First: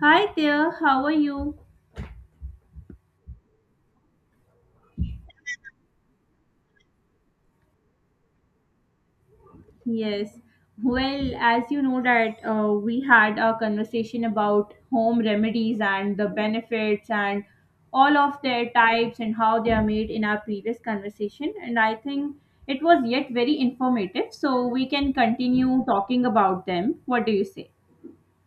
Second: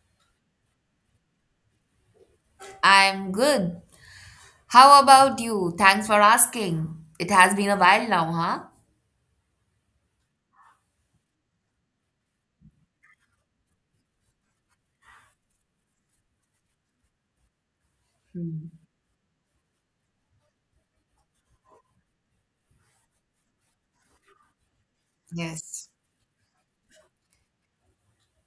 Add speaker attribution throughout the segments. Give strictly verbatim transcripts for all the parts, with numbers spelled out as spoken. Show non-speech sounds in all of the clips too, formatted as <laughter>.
Speaker 1: Hi there, how are you?
Speaker 2: I'm good. How about you? Thanks for asking. It has been a while now, huh?
Speaker 1: Yes. Well, as you know that uh, we had a conversation about home remedies and the benefits and all of their
Speaker 2: Hmm.
Speaker 1: types and how they are made in our previous conversation, and I think it was yet very informative, so we can continue
Speaker 2: Yes.
Speaker 1: talking about them. What do you say?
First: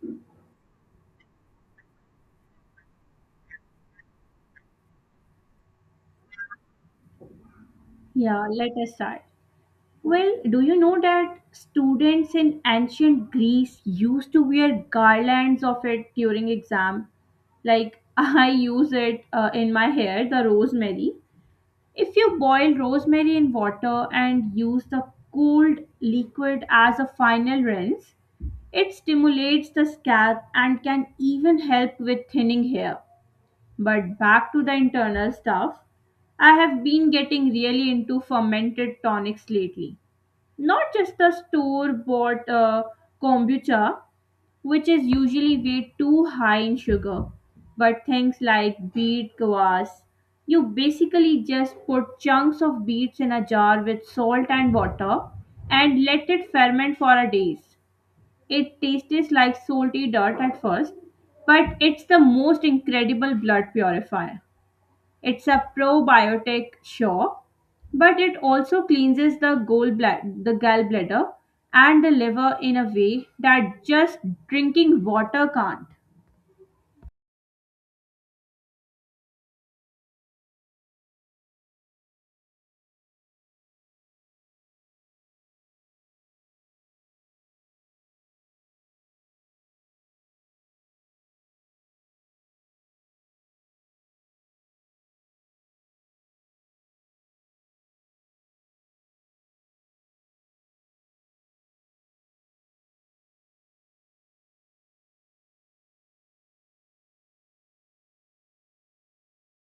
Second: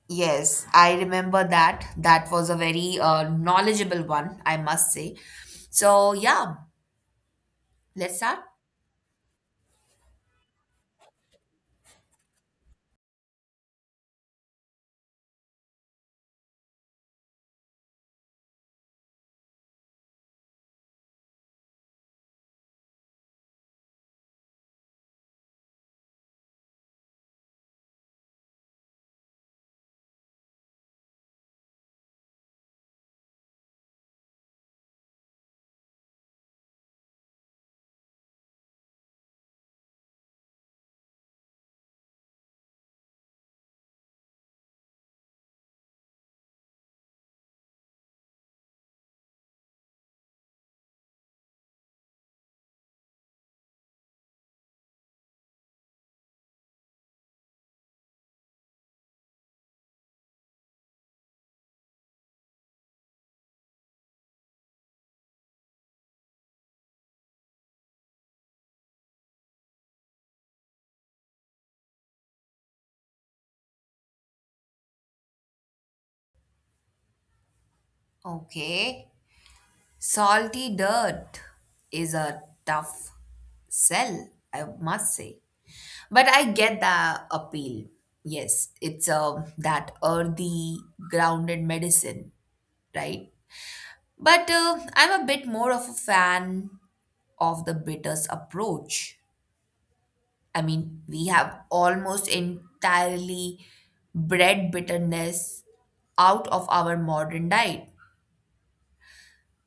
Speaker 2: Yes, I remember that. That was a very uh, knowledgeable one, I must say. So, yeah, let's start.
Speaker 1: Yeah, let us start. Well, do you know that students in ancient Greece used to wear garlands of it during exam? Like, <laughs> I use it uh, in my hair, the rosemary. If you boil rosemary in water and use the cooled liquid as a final rinse, it stimulates the scalp and can even help with thinning hair. But back to the internal stuff, I have been getting really into fermented tonics lately. Not just the store bought uh, kombucha, which is usually way too high in sugar, but things like beet kvass. You basically just put chunks of beets in a jar with salt and water and let it ferment for a days. It tastes like salty dirt at first, but it's the most incredible blood purifier. It's a probiotic, sure, but it also cleanses the gallbladder, the gallbladder and the liver in a way that just drinking water can't.
Speaker 2: Okay. Salty dirt is a tough sell, I must say. But I get the appeal. Yes, it's um that earthy, grounded medicine, right? But uh, I'm a bit more of a fan of the British approach. I mean, we have almost entirely bred bitterness out of our modern diet.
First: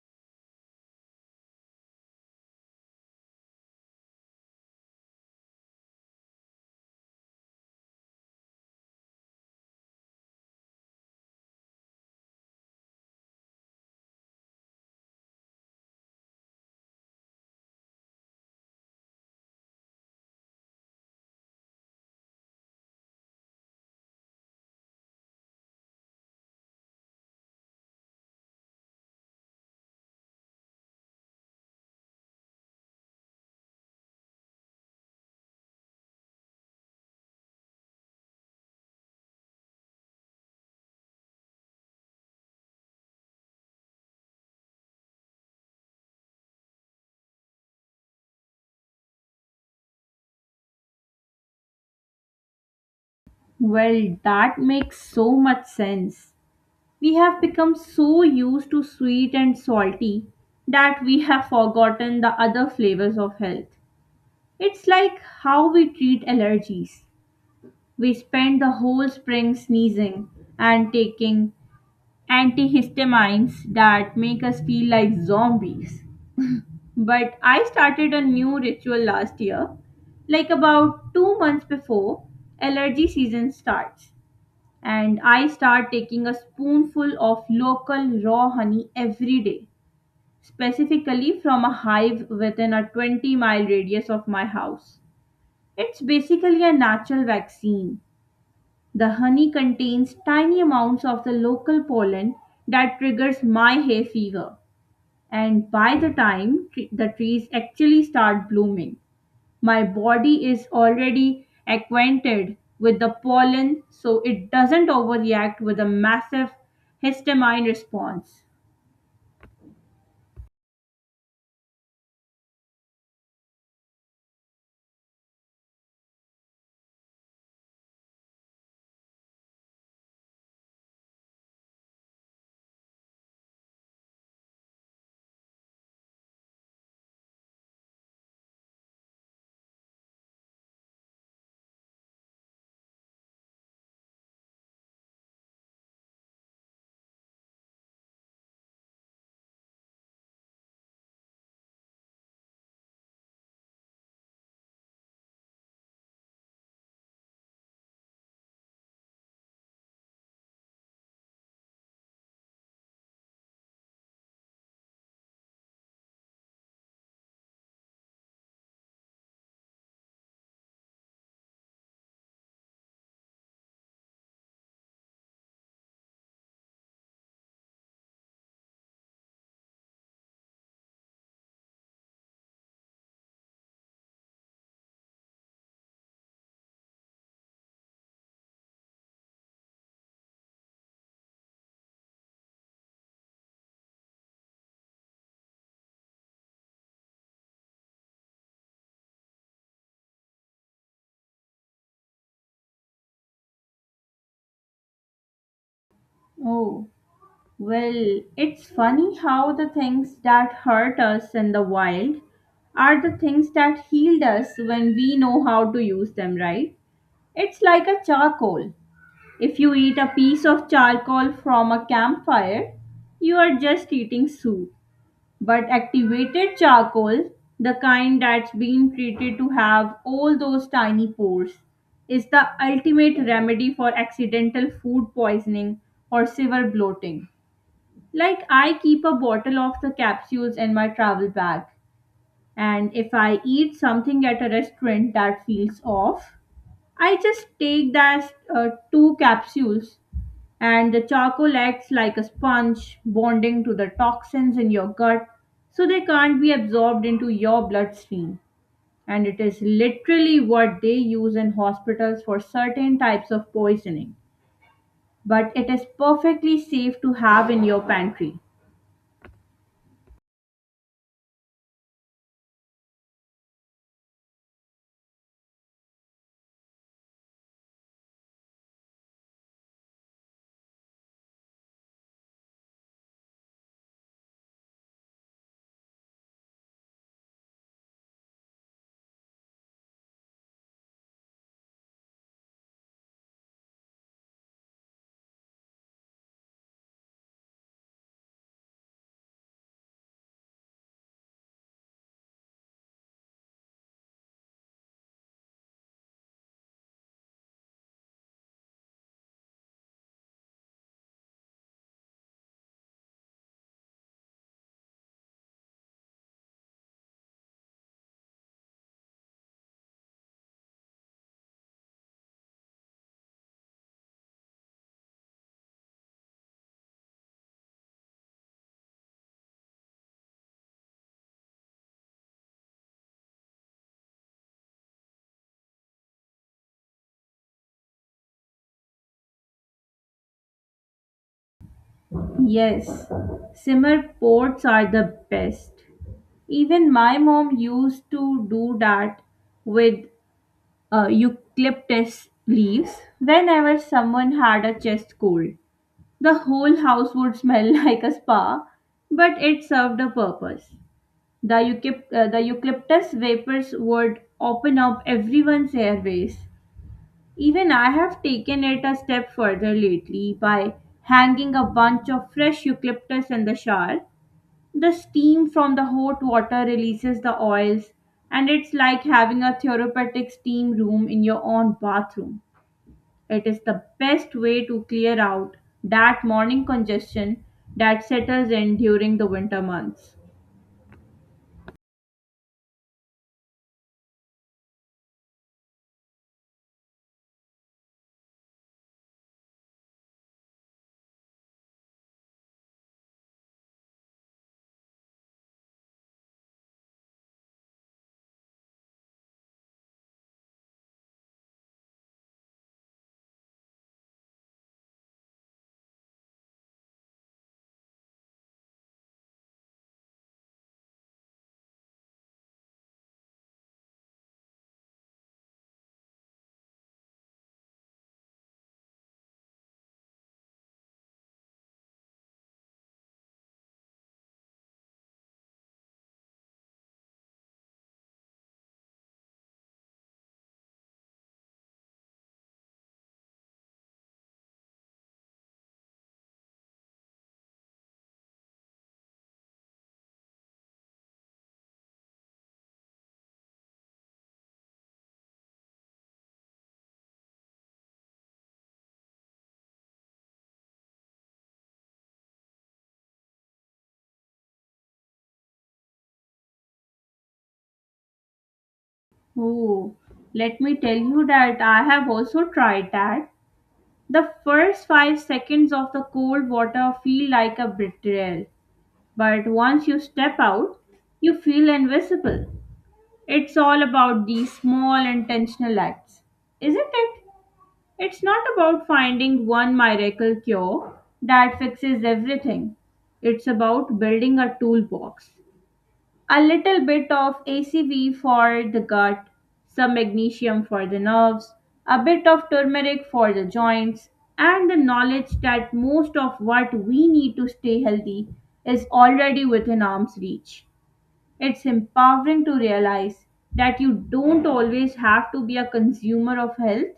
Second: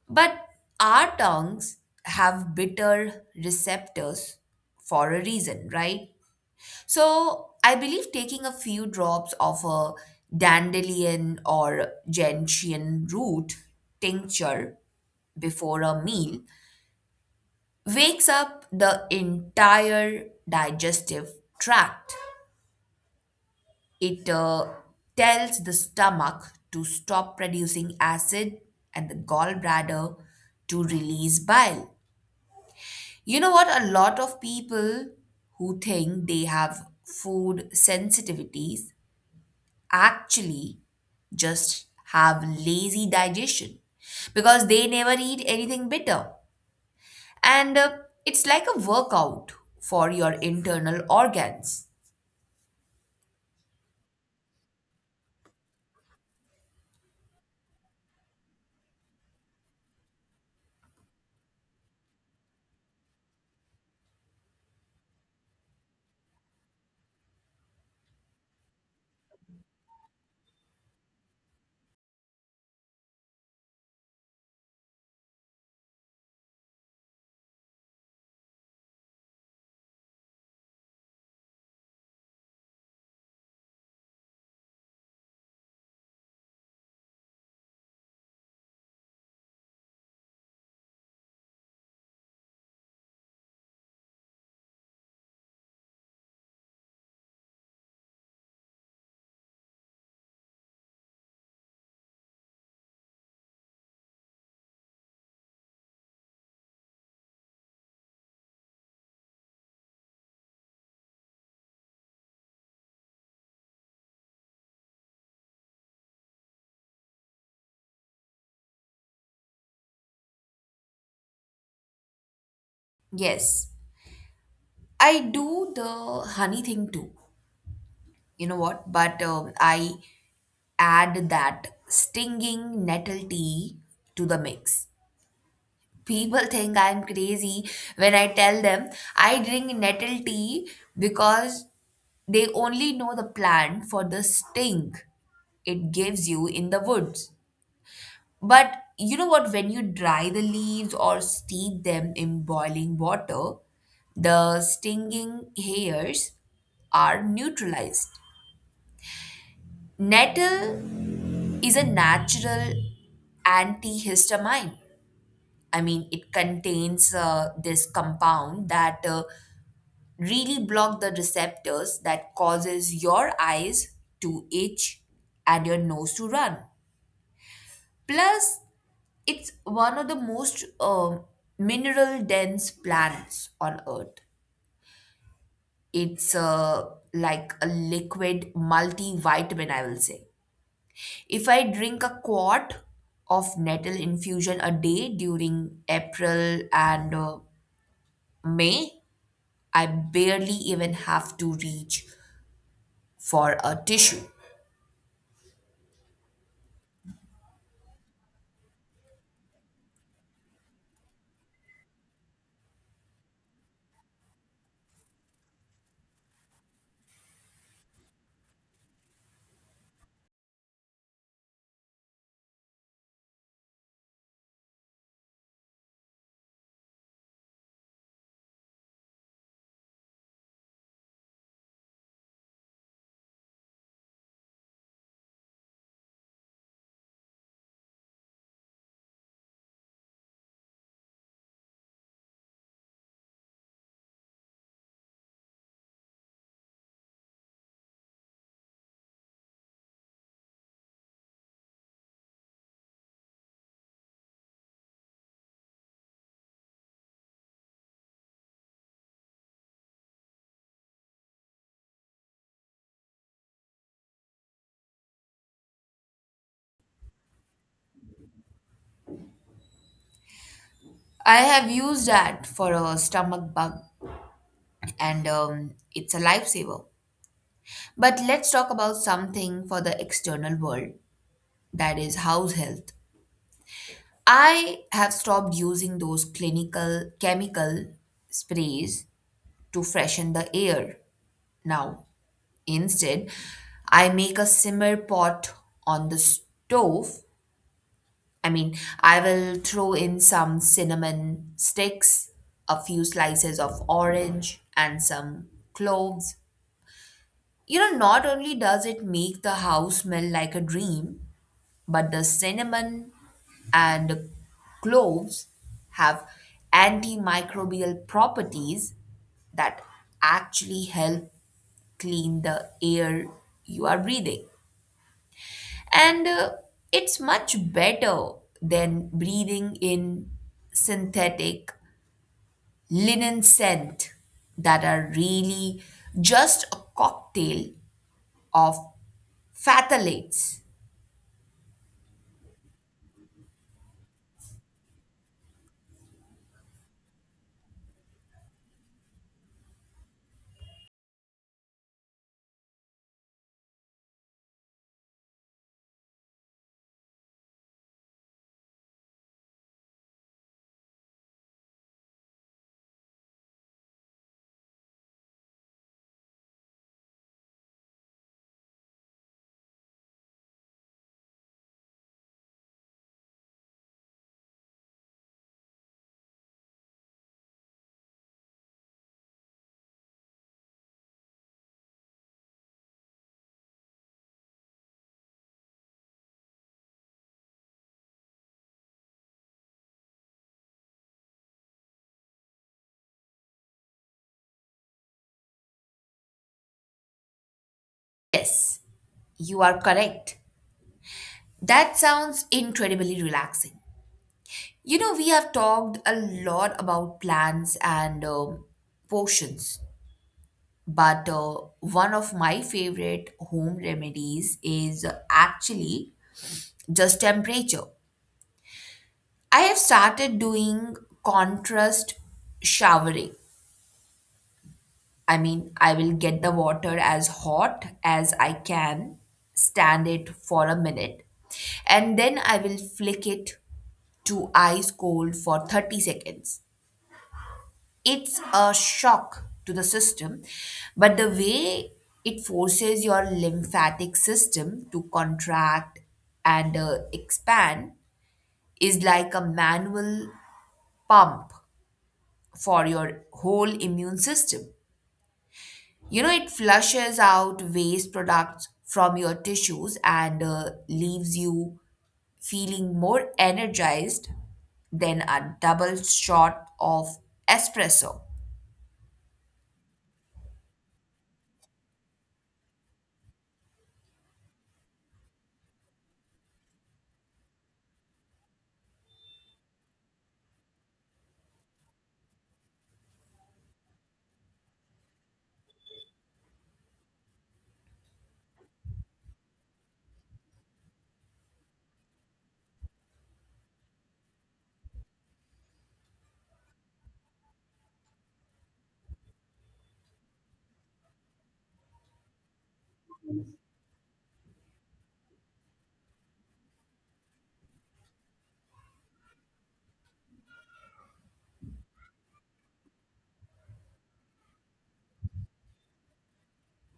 Speaker 2: But our tongues have bitter receptors for a reason, right? So I believe taking a few drops of a dandelion or gentian root tincture before a meal wakes up the entire digestive tract. It uh, tells the stomach to stop producing acid and the gallbladder to release bile. You know what? A lot of people who think they have food sensitivities actually just have lazy digestion because they never eat anything bitter. And uh, It's like a workout for your internal organs.
Speaker 1: Well, that makes so much sense. We have become so used to sweet and salty that we have forgotten the other flavors of health. It's like how we treat allergies. We spend the whole spring sneezing and taking antihistamines that make us feel like zombies. But I started a new ritual last year, like about two months before allergy season starts. And I start taking a spoonful of local raw honey every day, specifically from a hive within a twenty mile radius of my house. It's basically a natural vaccine. The honey contains tiny amounts of the local pollen that triggers my hay fever, and by the time tre- the trees actually start blooming, my body is already acquainted with the pollen, so it doesn't overreact with a massive histamine response.
Speaker 2: Yes, I do the honey thing too. You know what? But um, I add that stinging nettle tea to the mix. People think I'm crazy when I tell them I drink nettle tea because they only know the plant for the sting it gives you in the woods. But you know what? When you dry the leaves or steep them in boiling water, the stinging hairs are neutralized. Nettle is a natural antihistamine. I mean, it contains uh, this compound that uh, really block the receptors that causes your eyes to itch and your nose to run. Plus, it's one of the most um mineral dense plants on earth. It's uh, like a liquid multivitamin, I will say. If I drink a quart of nettle infusion a day during April and uh, May, I barely even have to reach for a tissue.
Speaker 1: Oh, well, it's funny how the things that hurt us in the wild are the things that healed us when we know how to use them right. It's like a charcoal. If you eat a piece of charcoal from a campfire, you are just eating soup. But activated charcoal, the kind that's been treated to have all those tiny pores, is the ultimate remedy for accidental food poisoning or severe bloating. Like, I keep a bottle of the capsules in my travel bag, and if I eat something at a restaurant that feels off, I just take that uh, two capsules, and the charcoal acts like a sponge, bonding to the toxins in your gut so they can't be absorbed into your bloodstream. And it is literally what they use in hospitals for certain types of poisoning. But it is perfectly safe to have in your pantry.
Speaker 2: I have used that for a stomach bug, and um, it's a lifesaver. But let's talk about something for the external world, that is, house health. I have stopped using those clinical chemical sprays to freshen the air now. Instead, I make a simmer pot on the stove. I mean, I will throw in some cinnamon sticks, a few slices of orange, and some cloves. You know, not only does it make the house smell like a dream, but the cinnamon and cloves have antimicrobial properties that actually help clean the air you are breathing. And uh, It's much better than breathing in synthetic linen scent that are really just a cocktail of phthalates.
Speaker 1: Yes, simmer pots are the best. Even my mom used to do that with uh, eucalyptus leaves. Whenever someone had a chest cold, the whole house would smell <laughs> like a spa, but it served a purpose. The, eucalypt- uh, the eucalyptus vapors would open up everyone's airways. Even I have taken it a step further lately by hanging a bunch of fresh eucalyptus in the shower. The steam from the hot water releases the oils, and it's like having a therapeutic steam room in your own bathroom. It is the best way to clear out that morning congestion that settles in during the winter months.
Speaker 2: Yes, you are correct. That sounds incredibly relaxing. You know, we have talked a lot about plans and um, potions, but uh, one of my favorite home remedies is actually just temperature. I have started doing contrast showering. I mean, I will get the water as hot as I can, stand it for a minute, and then I will flick it to ice cold for thirty seconds. It's a shock to the system, but the way it forces your lymphatic system to contract and uh, expand is like a manual pump for your whole immune system. You know, it flushes out waste products from your tissues and uh, leaves you feeling more energized than a double shot of espresso.
Speaker 1: Oh, let me tell you that I have also tried that. The first five seconds of the cold water feel like a betrayal, but once you step out, you feel invisible. It's all about these small intentional acts, isn't it? It's not about finding one miracle cure that fixes everything. It's about building a toolbox. A little bit of A C V for the gut, some magnesium for the nerves, a bit of turmeric for the joints, and the knowledge that most of what we need to stay healthy is already within arm's reach. It's empowering to realize that you don't always have to be a consumer of health,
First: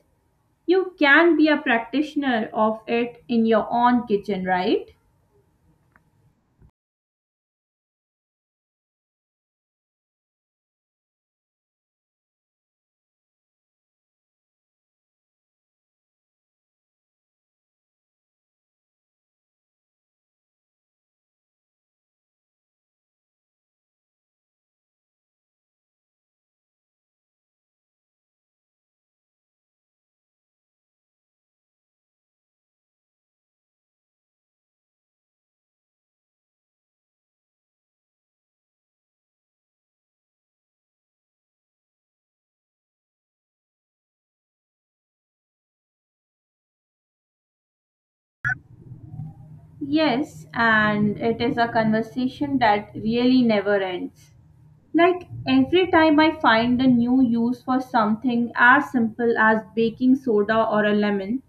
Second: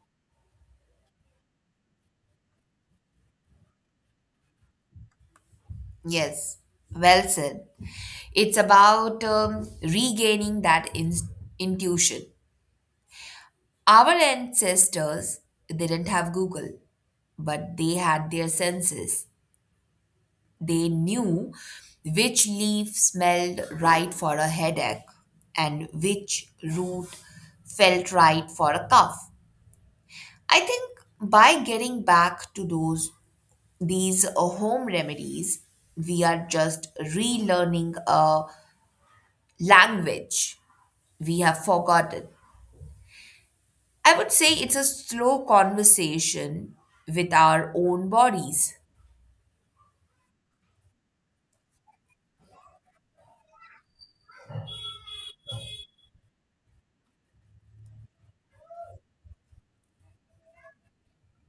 Speaker 1: you can be a practitioner of it in your own kitchen, right?
Speaker 2: Yes, well said. It's about um, regaining that in- intuition. Our ancestors didn't have Google, but they had their senses. They knew which leaf smelled right for a headache and which root felt right for a cough. I think by getting back to those these uh, home remedies, we are just relearning a language we have forgotten. I would say it's a slow conversation with our own bodies.
Speaker 1: Yes, and it is a conversation that really never ends. Like, every time I find a new use for something as simple as baking soda or a lemon,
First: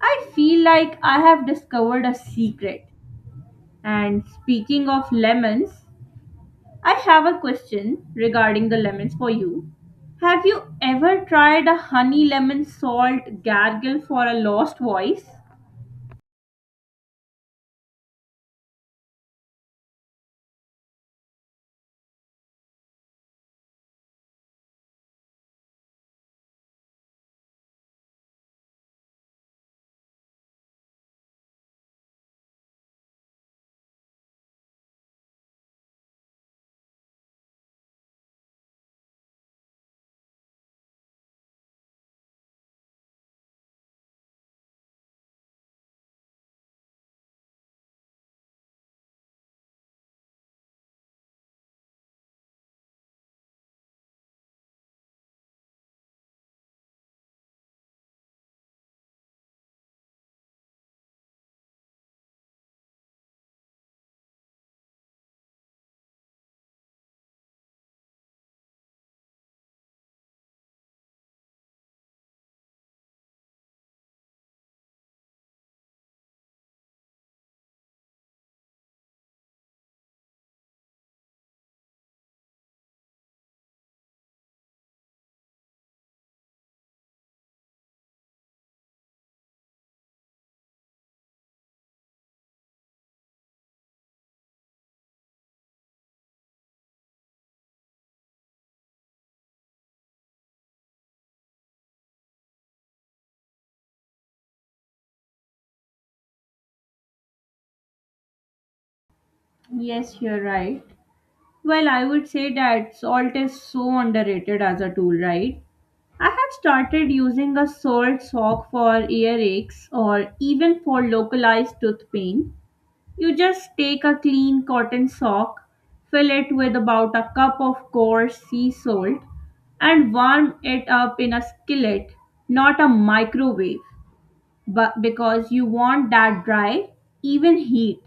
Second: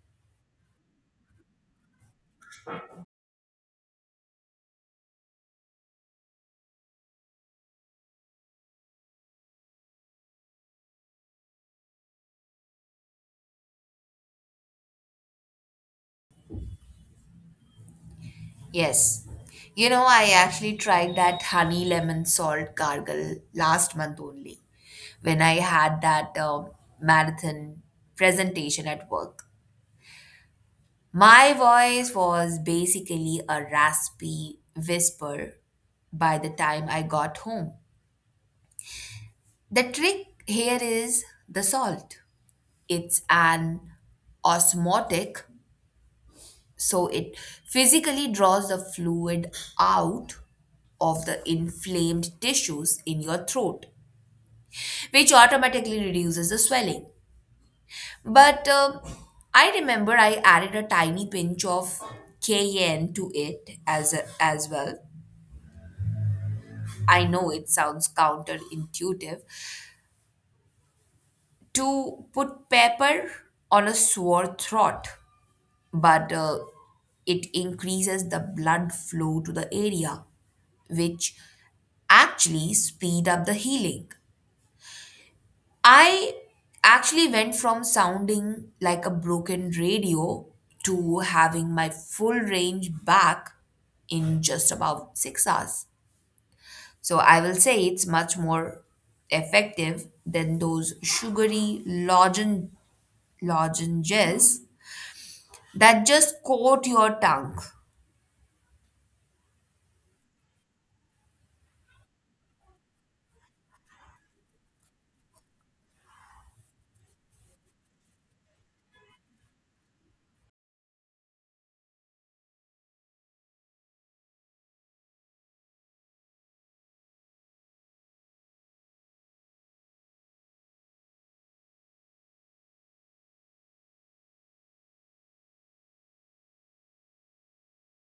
Speaker 1: I feel like I have discovered a secret. And speaking of lemons, I have a question regarding the lemons for you. Have you ever tried a honey lemon salt gargle for a lost voice?
Speaker 2: Yes. You know, I actually tried that honey lemon salt gargle last month only when I had that um marathon presentation at work. My voice was basically a raspy whisper by the time I got home. The trick here is the salt. It's an osmotic. So it physically draws the fluid out of the inflamed tissues in your throat, which automatically reduces the swelling. But um I remember I added a tiny pinch of cayenne to it as a, as well. I know it sounds counterintuitive to put pepper on a sore throat, but uh, it increases the blood flow to the area which actually speed up the healing. I actually went from sounding like a broken radio to having my full range back in just about six hours. So I will say it's much more effective than those sugary lozen- lozenges that just coat your tongue.
Speaker 1: Yes, you're right. Well, I would say that salt is so underrated as a tool, right? I have started using a salt sock for earaches or even for localized tooth pain. You just take a clean cotton sock, fill it with about a cup of coarse sea salt, and warm it up in a skillet, not a microwave, but because you want that dry, even heat.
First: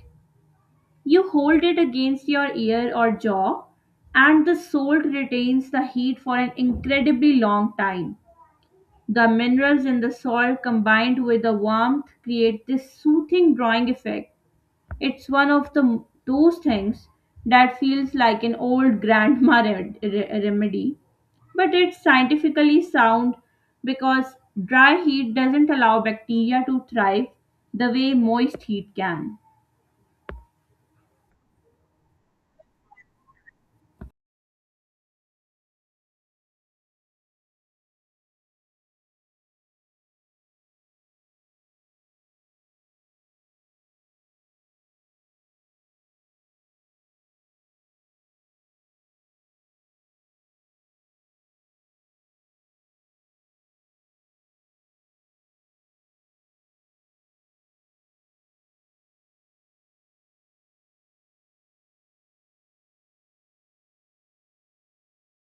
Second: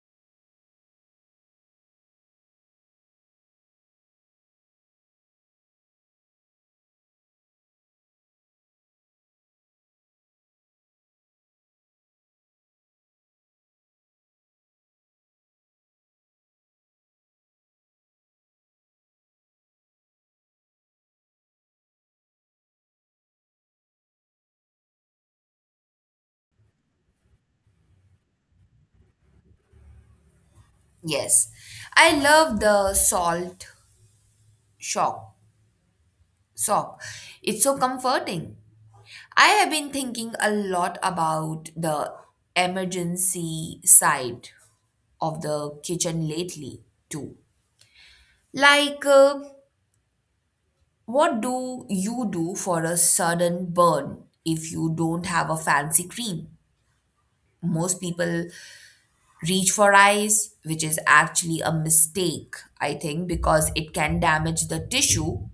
Speaker 1: You hold it against your ear or jaw, and the salt retains the heat for an incredibly long time. The minerals in the salt combined with the warmth create this soothing drawing effect. It's one of the those things that feels like an old <laughs> grandma rem- re- remedy, but it's scientifically sound because dry heat doesn't allow bacteria to thrive the way moist heat can.
Speaker 2: Yes, I love the salt shock. Sock. It's so comforting. I have been thinking a lot about the emergency side of the kitchen lately, too. Like, uh, what do you do for a sudden burn if you don't have a fancy cream? Most people reach for ice, which is actually a mistake, I think, because it can damage the tissue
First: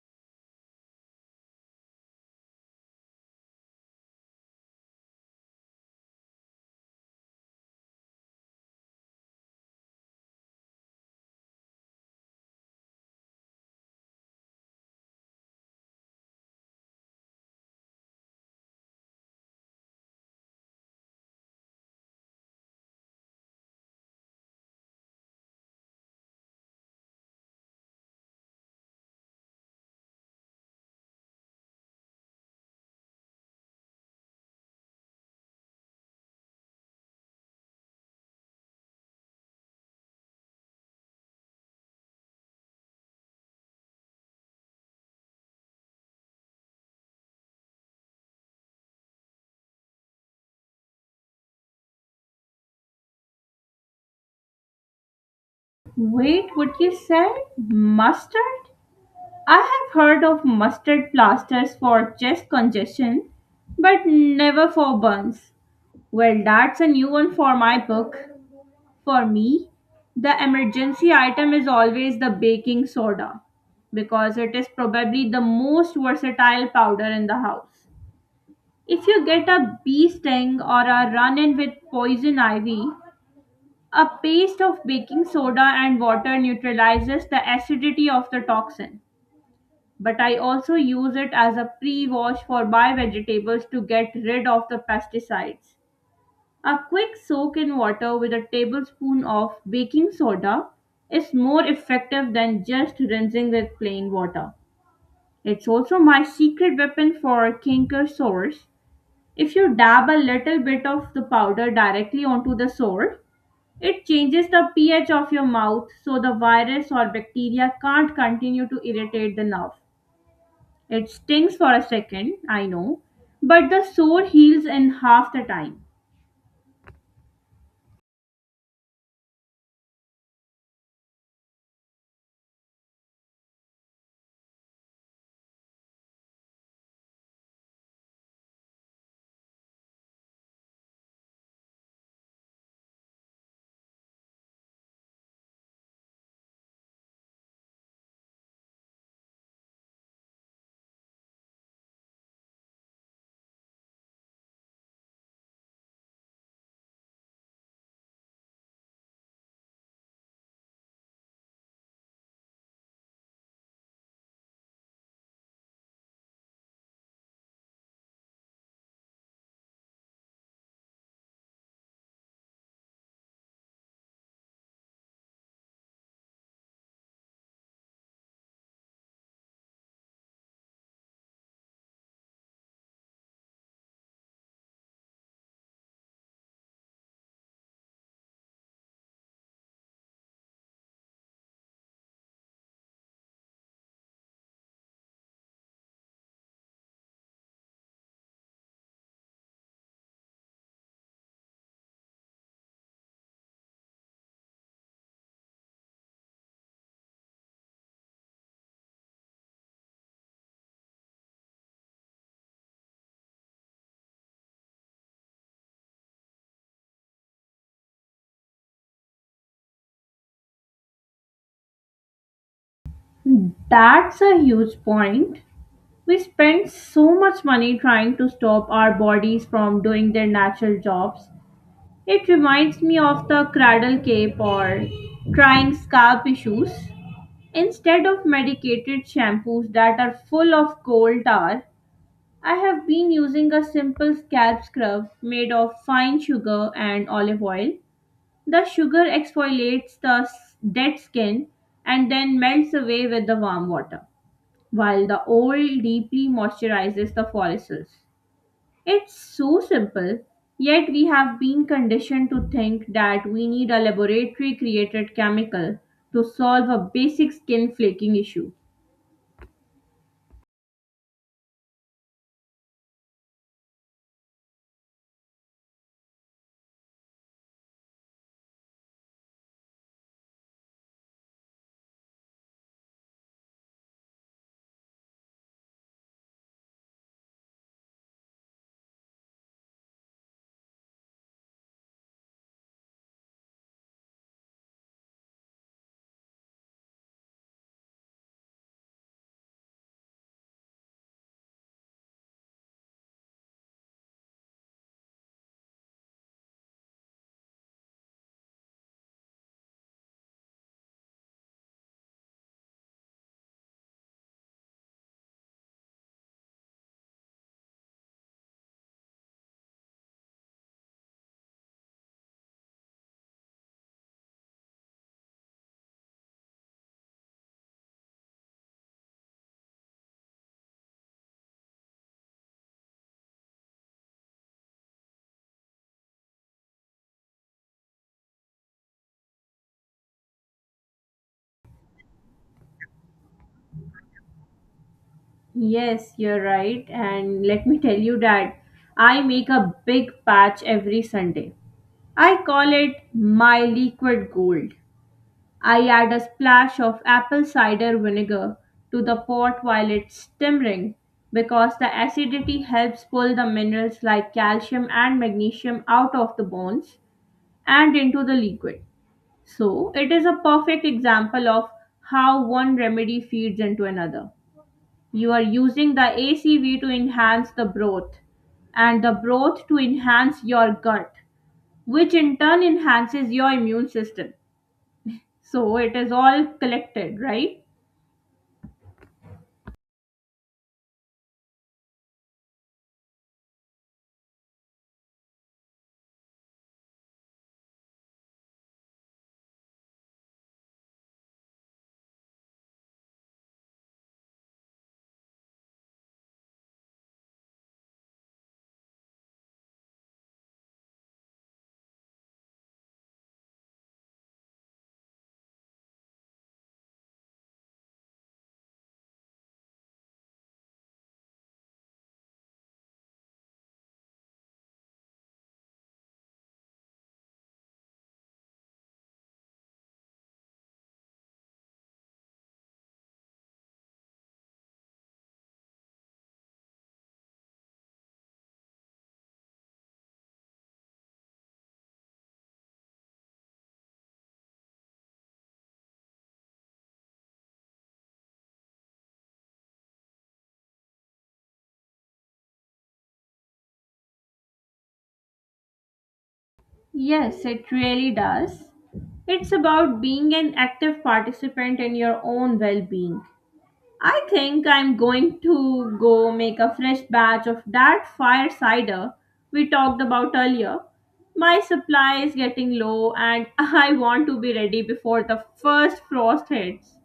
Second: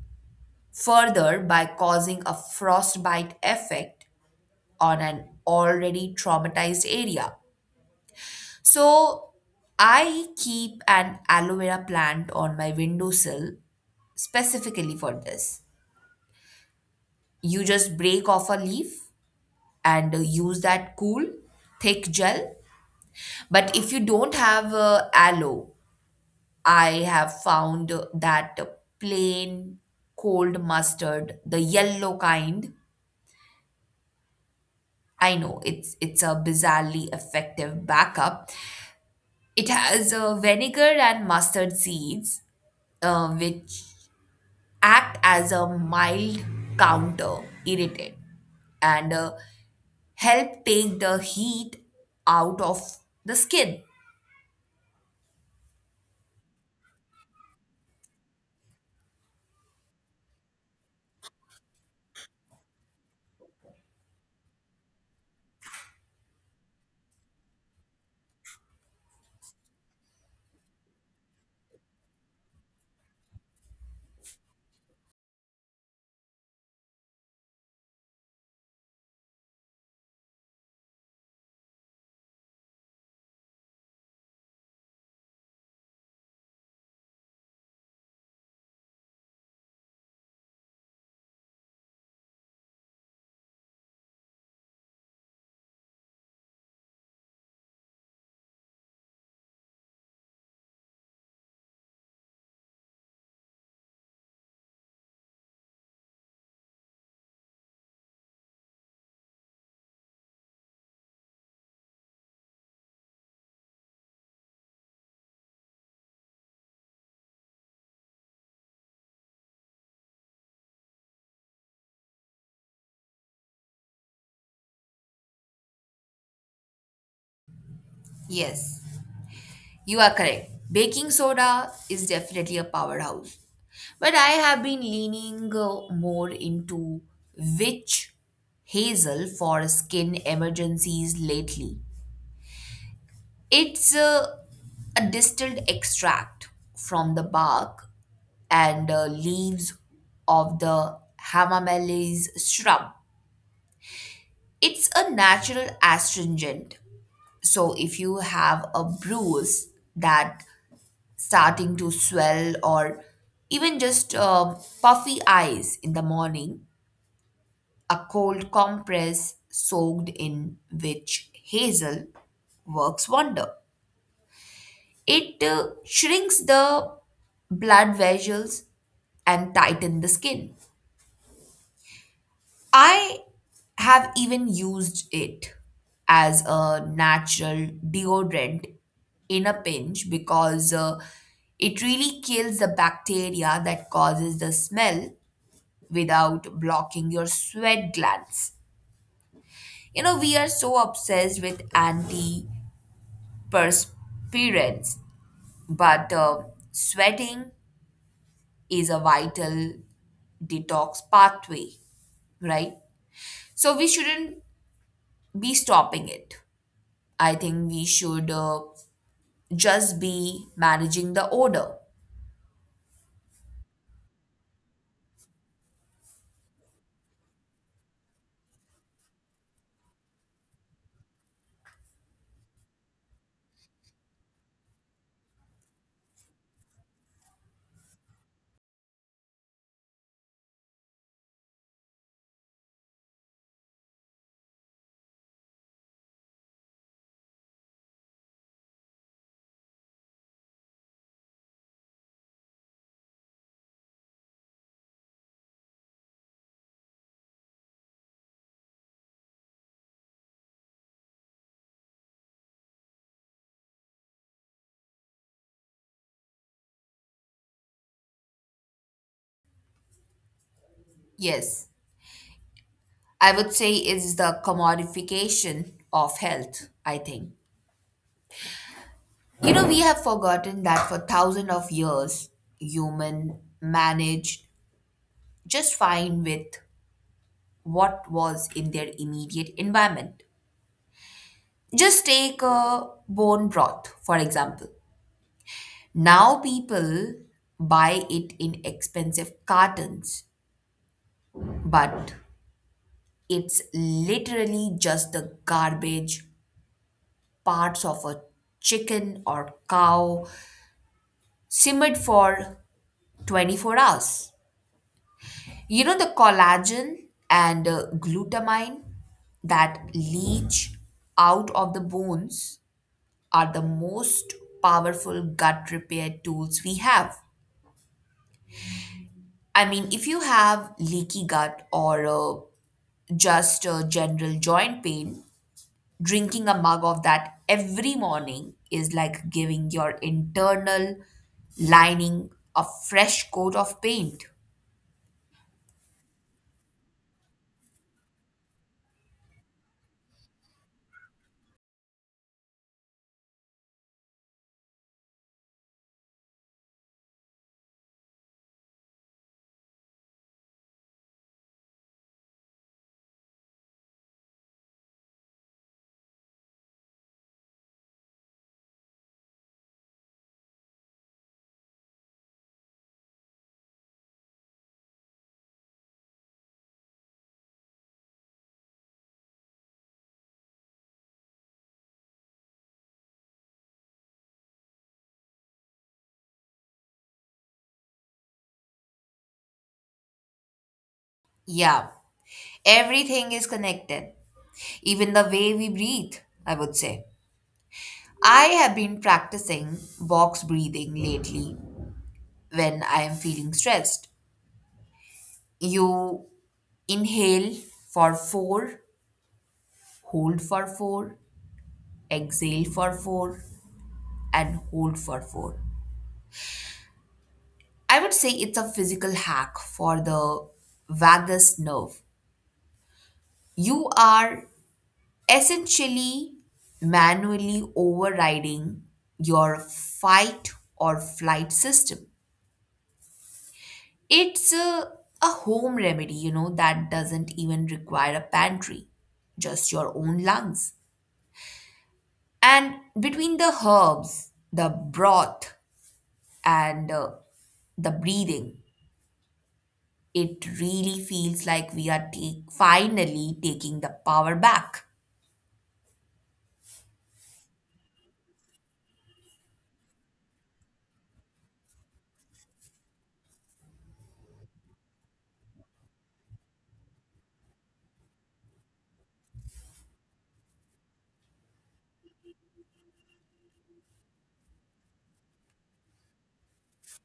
Speaker 2: further by causing a frostbite effect on an already traumatized area. So I keep an aloe vera plant on my windowsill specifically for this. You just break off a leaf and uh, use that cool, thick gel. But if you don't have uh, aloe, I have found uh, that uh, plain cold mustard, the yellow kind. I know it's it's a bizarrely effective backup. It has uh, vinegar and mustard seeds, uh, which act as a mild counter irritant and uh, help take the heat out of the skin.
Speaker 1: Wait, what you said? Mustard? I have heard of mustard plasters for chest congestion, but never for burns. Well, that's a new one for my book. For me, the emergency item is always the baking soda, because it is probably the most versatile powder in the house. If you get a bee sting or a run in with poison ivy, a paste of baking soda and water neutralizes the acidity of the toxin. But I also use it as a pre wash for my vegetables to get rid of the pesticides. A quick soak in water with a tablespoon of baking soda is more effective than just rinsing with plain water. It's also my secret weapon for canker sores. If you dab a little bit of the powder directly onto the sore, it changes the pH of your mouth so the virus or bacteria can't continue to irritate the nerve. It stings for a second, I know, but the sore heals in half the time.
Speaker 2: Yes, you are correct. Baking soda is definitely a powerhouse. But I have been leaning uh, more into witch hazel for skin emergencies lately. It's uh, a distilled extract from the bark and uh, leaves of the hamamelis shrub. It's a natural astringent. So if you have a bruise that starting to swell or even just uh, puffy eyes in the morning, a cold compress soaked in witch hazel works wonder. It uh, shrinks the blood vessels and tighten the skin. I have even used it as a natural deodorant in a pinch because uh, it really kills the bacteria that causes the smell without blocking your sweat glands. You know, we are so obsessed with antiperspirants, but uh, sweating is a vital detox pathway, right? So we shouldn't be stopping it. I think we should uh, just be managing the odor.
Speaker 1: That's a huge point. We spend so much money trying to stop our bodies from doing their natural jobs. It reminds me of the cradle cape or trying scalp issues. Instead of medicated shampoos that are full of coal tar, I have been using a simple scalp scrub made of fine sugar and olive oil. The sugar exfoliates the s- dead skin and then melts away with the warm water, while the old deeply moisturizes the follicles. It's so simple, yet we have been conditioned to think that we need a laboratory created chemical to solve a basic skin flaking issue.
Speaker 2: Yes, I would say it's the commodification of health, I think. You know, we have forgotten that for thousands of years, human managed just fine with what was in their immediate environment. Just take a bone broth, for example. Now people buy it in expensive cartons, but it's literally just the garbage, parts of a chicken or cow simmered for twenty-four hours. You know the collagen and uh, glutamine that leach out of the bones are the most powerful gut repair tools we have. I mean, if you have leaky gut or uh, just uh, general joint pain, drinking a mug of that every morning is like giving your internal lining a fresh coat of paint.
Speaker 1: Yes, you're right, and let me tell you that I make a big patch every Sunday. I call it my liquid gold. I add a splash of apple cider vinegar to the pot while it's simmering, because the acidity helps pull the minerals like calcium and magnesium out of the bones and into the liquid. So, it is a perfect example of how one remedy feeds into another. You are using the A C V to enhance the broth and the broth to enhance your gut, which in turn enhances your immune system. So, it is all collected, right?
Speaker 2: Yeah, everything is connected, even the way we breathe, I would say. I have been practicing box breathing lately when I am feeling stressed. You inhale for four, hold for four, exhale for four, and hold for four. I would say it's a physical hack for the vagus nerve. You are essentially manually overriding your fight or flight system. It's a, a home remedy, you know, that doesn't even require a pantry, just your own lungs. And between the herbs, the broth, and uh, the breathing, it really feels like we are take, finally taking the power back.
Speaker 1: Yes, it really does. It's about being an active participant in your own well being. I think I'm going to go make a fresh batch of that fire cider we talked about earlier. My supply is getting low, and <laughs> I want to be ready before the first frost hits.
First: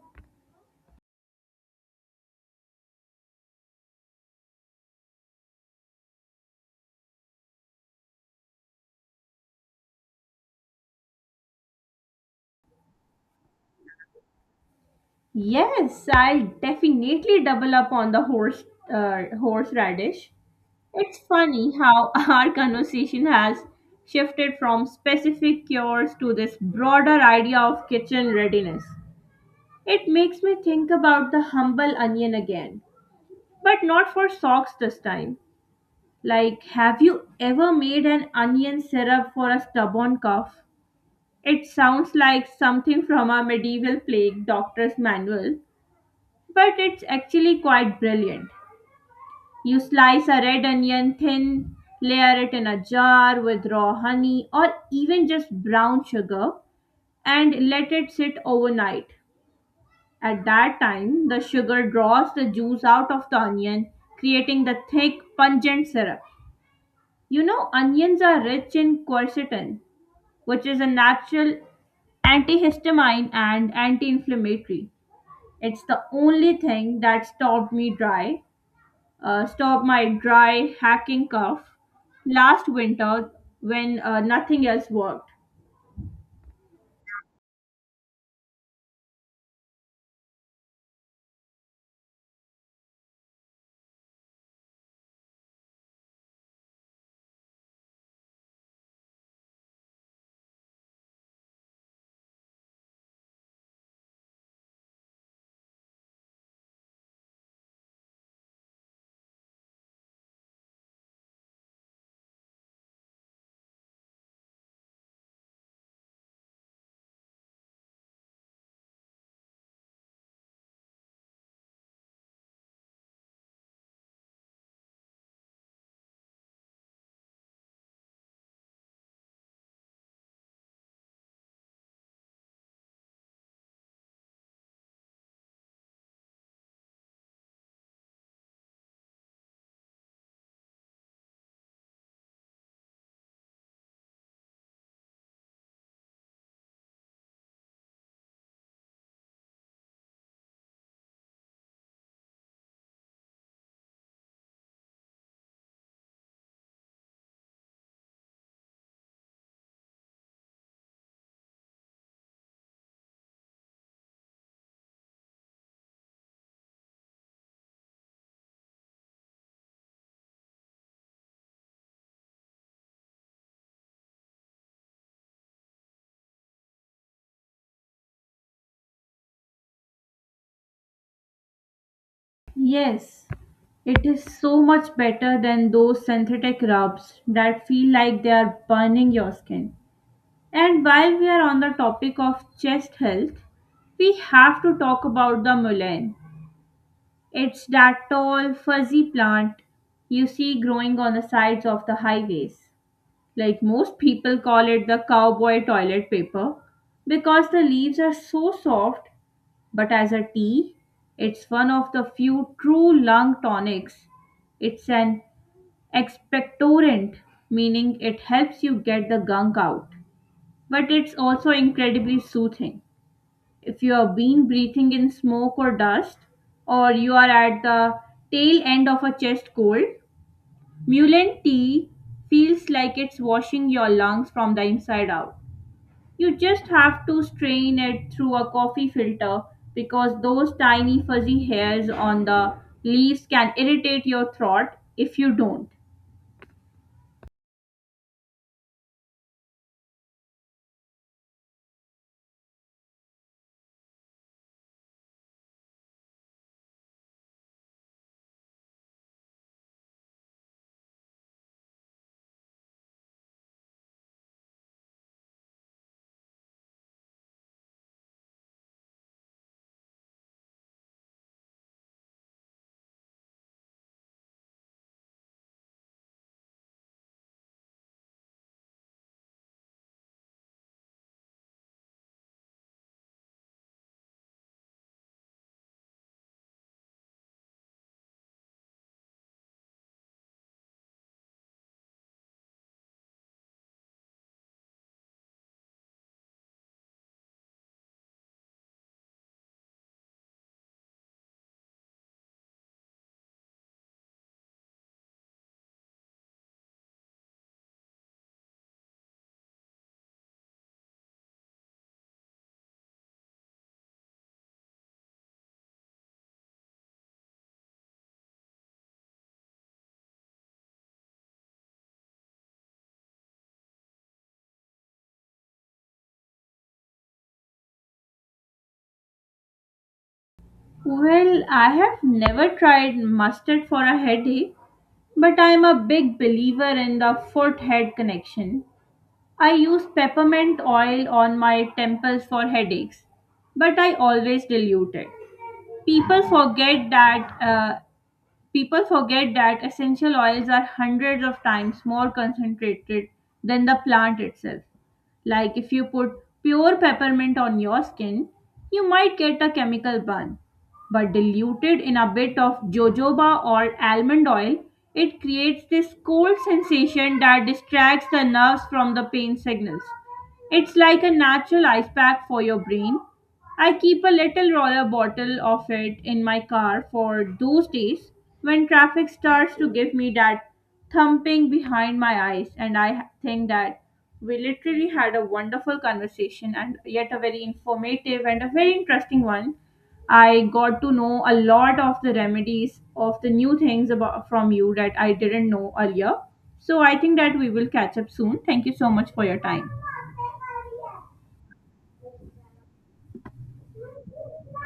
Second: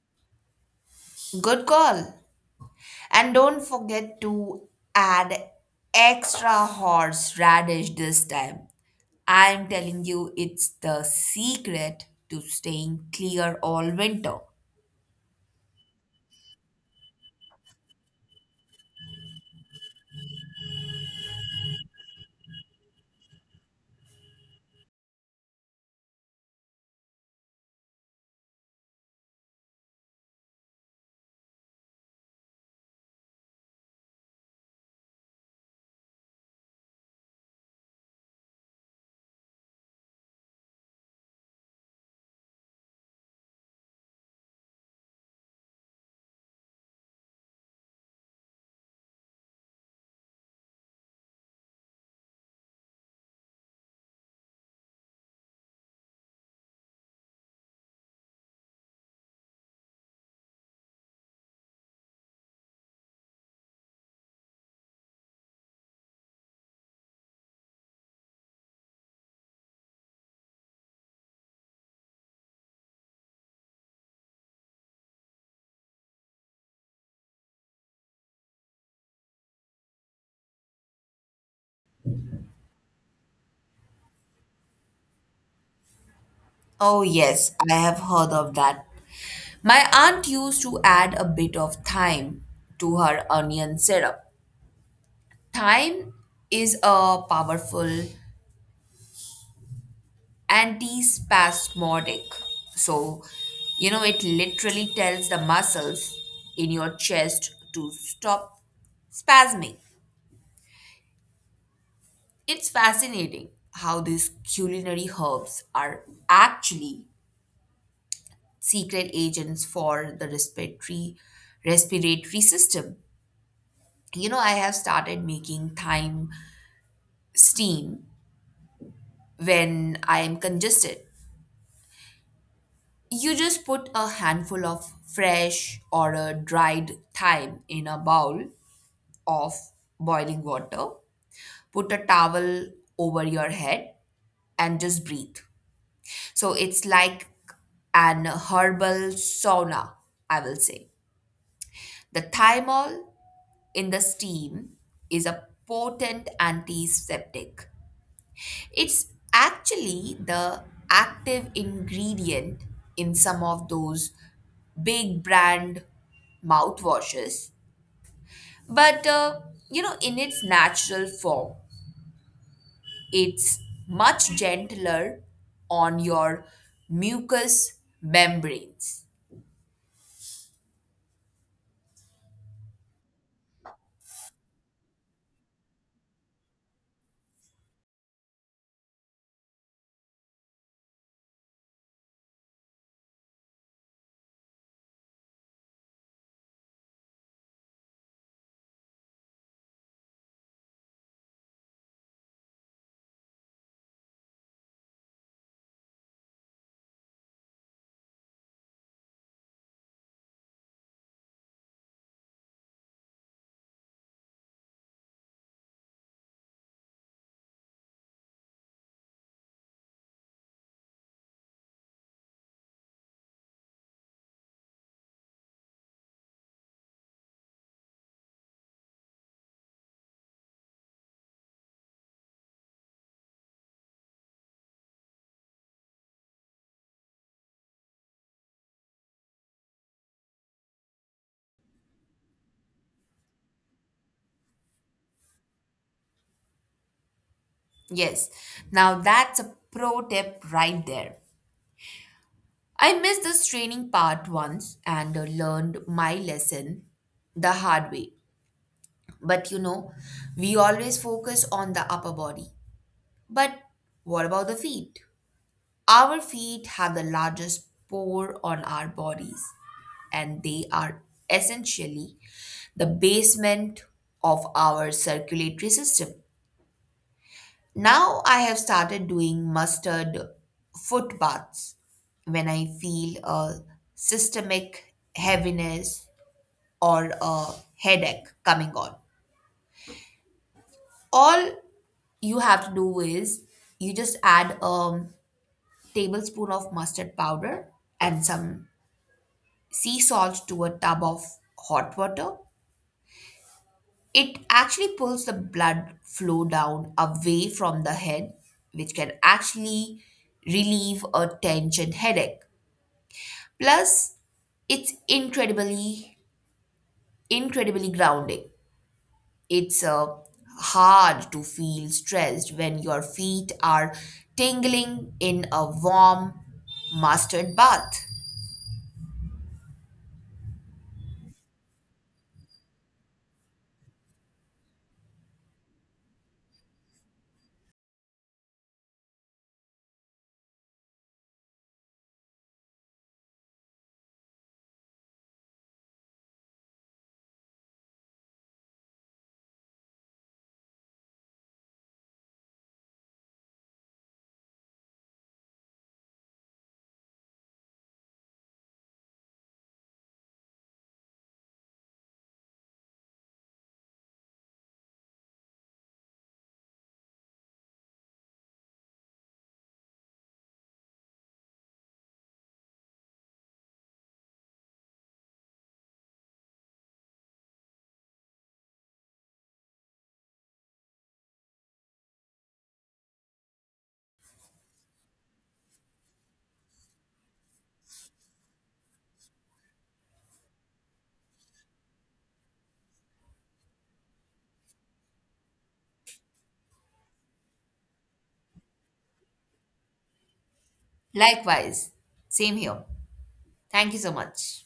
Speaker 2: Good call. And don't forget to add extra horseradish this time. I'm telling you, it's the secret to staying clear all winter.
Speaker 1: Yes, I'll definitely double up on the horse uh, horseradish. It's funny how <laughs> our conversation has shifted from specific cures to this broader idea of kitchen readiness. It makes me think about the humble onion again, but not for socks this time. Like, have you ever made an onion syrup for a stubborn cough? It sounds like something from a medieval plague doctor's manual, but it's actually quite brilliant. You slice a red onion thin, layer it in a jar with raw honey or even just brown sugar, and let it sit overnight. At that time, the sugar draws the juice out of the onion, creating the thick, pungent syrup. You know, onions are rich in quercetin, which is a natural antihistamine and anti inflammatory. It's the only thing that stopped me dry uh, stop my dry hacking cough last winter when uh, nothing else worked.
Speaker 2: Oh, yes, I have heard of that. My aunt used to add a bit of thyme to her onion syrup. Thyme is a powerful antispasmodic. So, you know, it literally tells the muscles in your chest to stop spasming. It's fascinating how these culinary herbs are actually secret agents for the respiratory respiratory system. You know, I have started making thyme steam when I am congested. You just put a handful of fresh or a dried thyme in a bowl of boiling water, put a towel over your head, and just breathe. So it's like an herbal sauna, I will say. The thymol in the steam is a potent antiseptic. It's actually the active ingredient in some of those big brand mouthwashes, but uh, you know, in its natural form, it's much gentler on your mucous membranes.
Speaker 1: Yes, it is so much better than those synthetic rubs that feel like they are burning your skin. And while we are on the topic of chest health, we have to talk about the mullein. It's that tall, fuzzy plant you see growing on the sides of the highways. Like, most people call it the cowboy toilet paper because the leaves are so soft, but as a tea, it's one of the few true lung tonics. It's an expectorant, meaning it helps you get the gunk out. But it's also incredibly soothing. If you have been breathing in smoke or dust, or you are at the tail end of a chest cold, mullein tea feels like it's washing your lungs from the inside out. You just have to strain it through a coffee filter because those tiny fuzzy hairs on the leaves can irritate your throat if you don't.
Speaker 2: Yes, now that's a pro tip right there. I missed this training part once and uh, learned my lesson the hard way. But you know, we always focus on the upper body. But what about the feet? Our feet have the largest pore on our bodies, and they are essentially the basement of our circulatory system. Now I have started doing mustard foot baths when I feel a systemic heaviness or a headache coming on. All you have to do is you just add a tablespoon of mustard powder and some sea salt to a tub of hot water. It actually pulls the blood flow down away from the head, which can actually relieve a tension headache. Plus, it's incredibly, incredibly grounding. It's uh, hard to feel stressed when your feet are tingling in a warm mustard bath.
Speaker 1: Well, I have never tried mustard for a headache, but I am a big believer in the foot head connection. I use peppermint oil on my temples for headaches, but I always dilute it. People forget that uh, People forget that essential oils are hundreds of times more concentrated than the plant itself. Like, if you put pure peppermint on your skin, you might get a chemical burn, but diluted in a bit of jojoba or almond oil, it creates this cold sensation that distracts the nerves from the pain signals. It's like a natural ice pack for your brain. I keep a little roller bottle of it in my car for those days when traffic starts to give me that thumping behind my eyes, and I think that we literally had a wonderful conversation and yet a very informative and a very interesting one. I got to know a lot of the remedies of the new things about from you that I didn't know earlier. So I think that we will catch up soon. Thank you so much for your time.
Speaker 2: Likewise, same here. Thank you so much.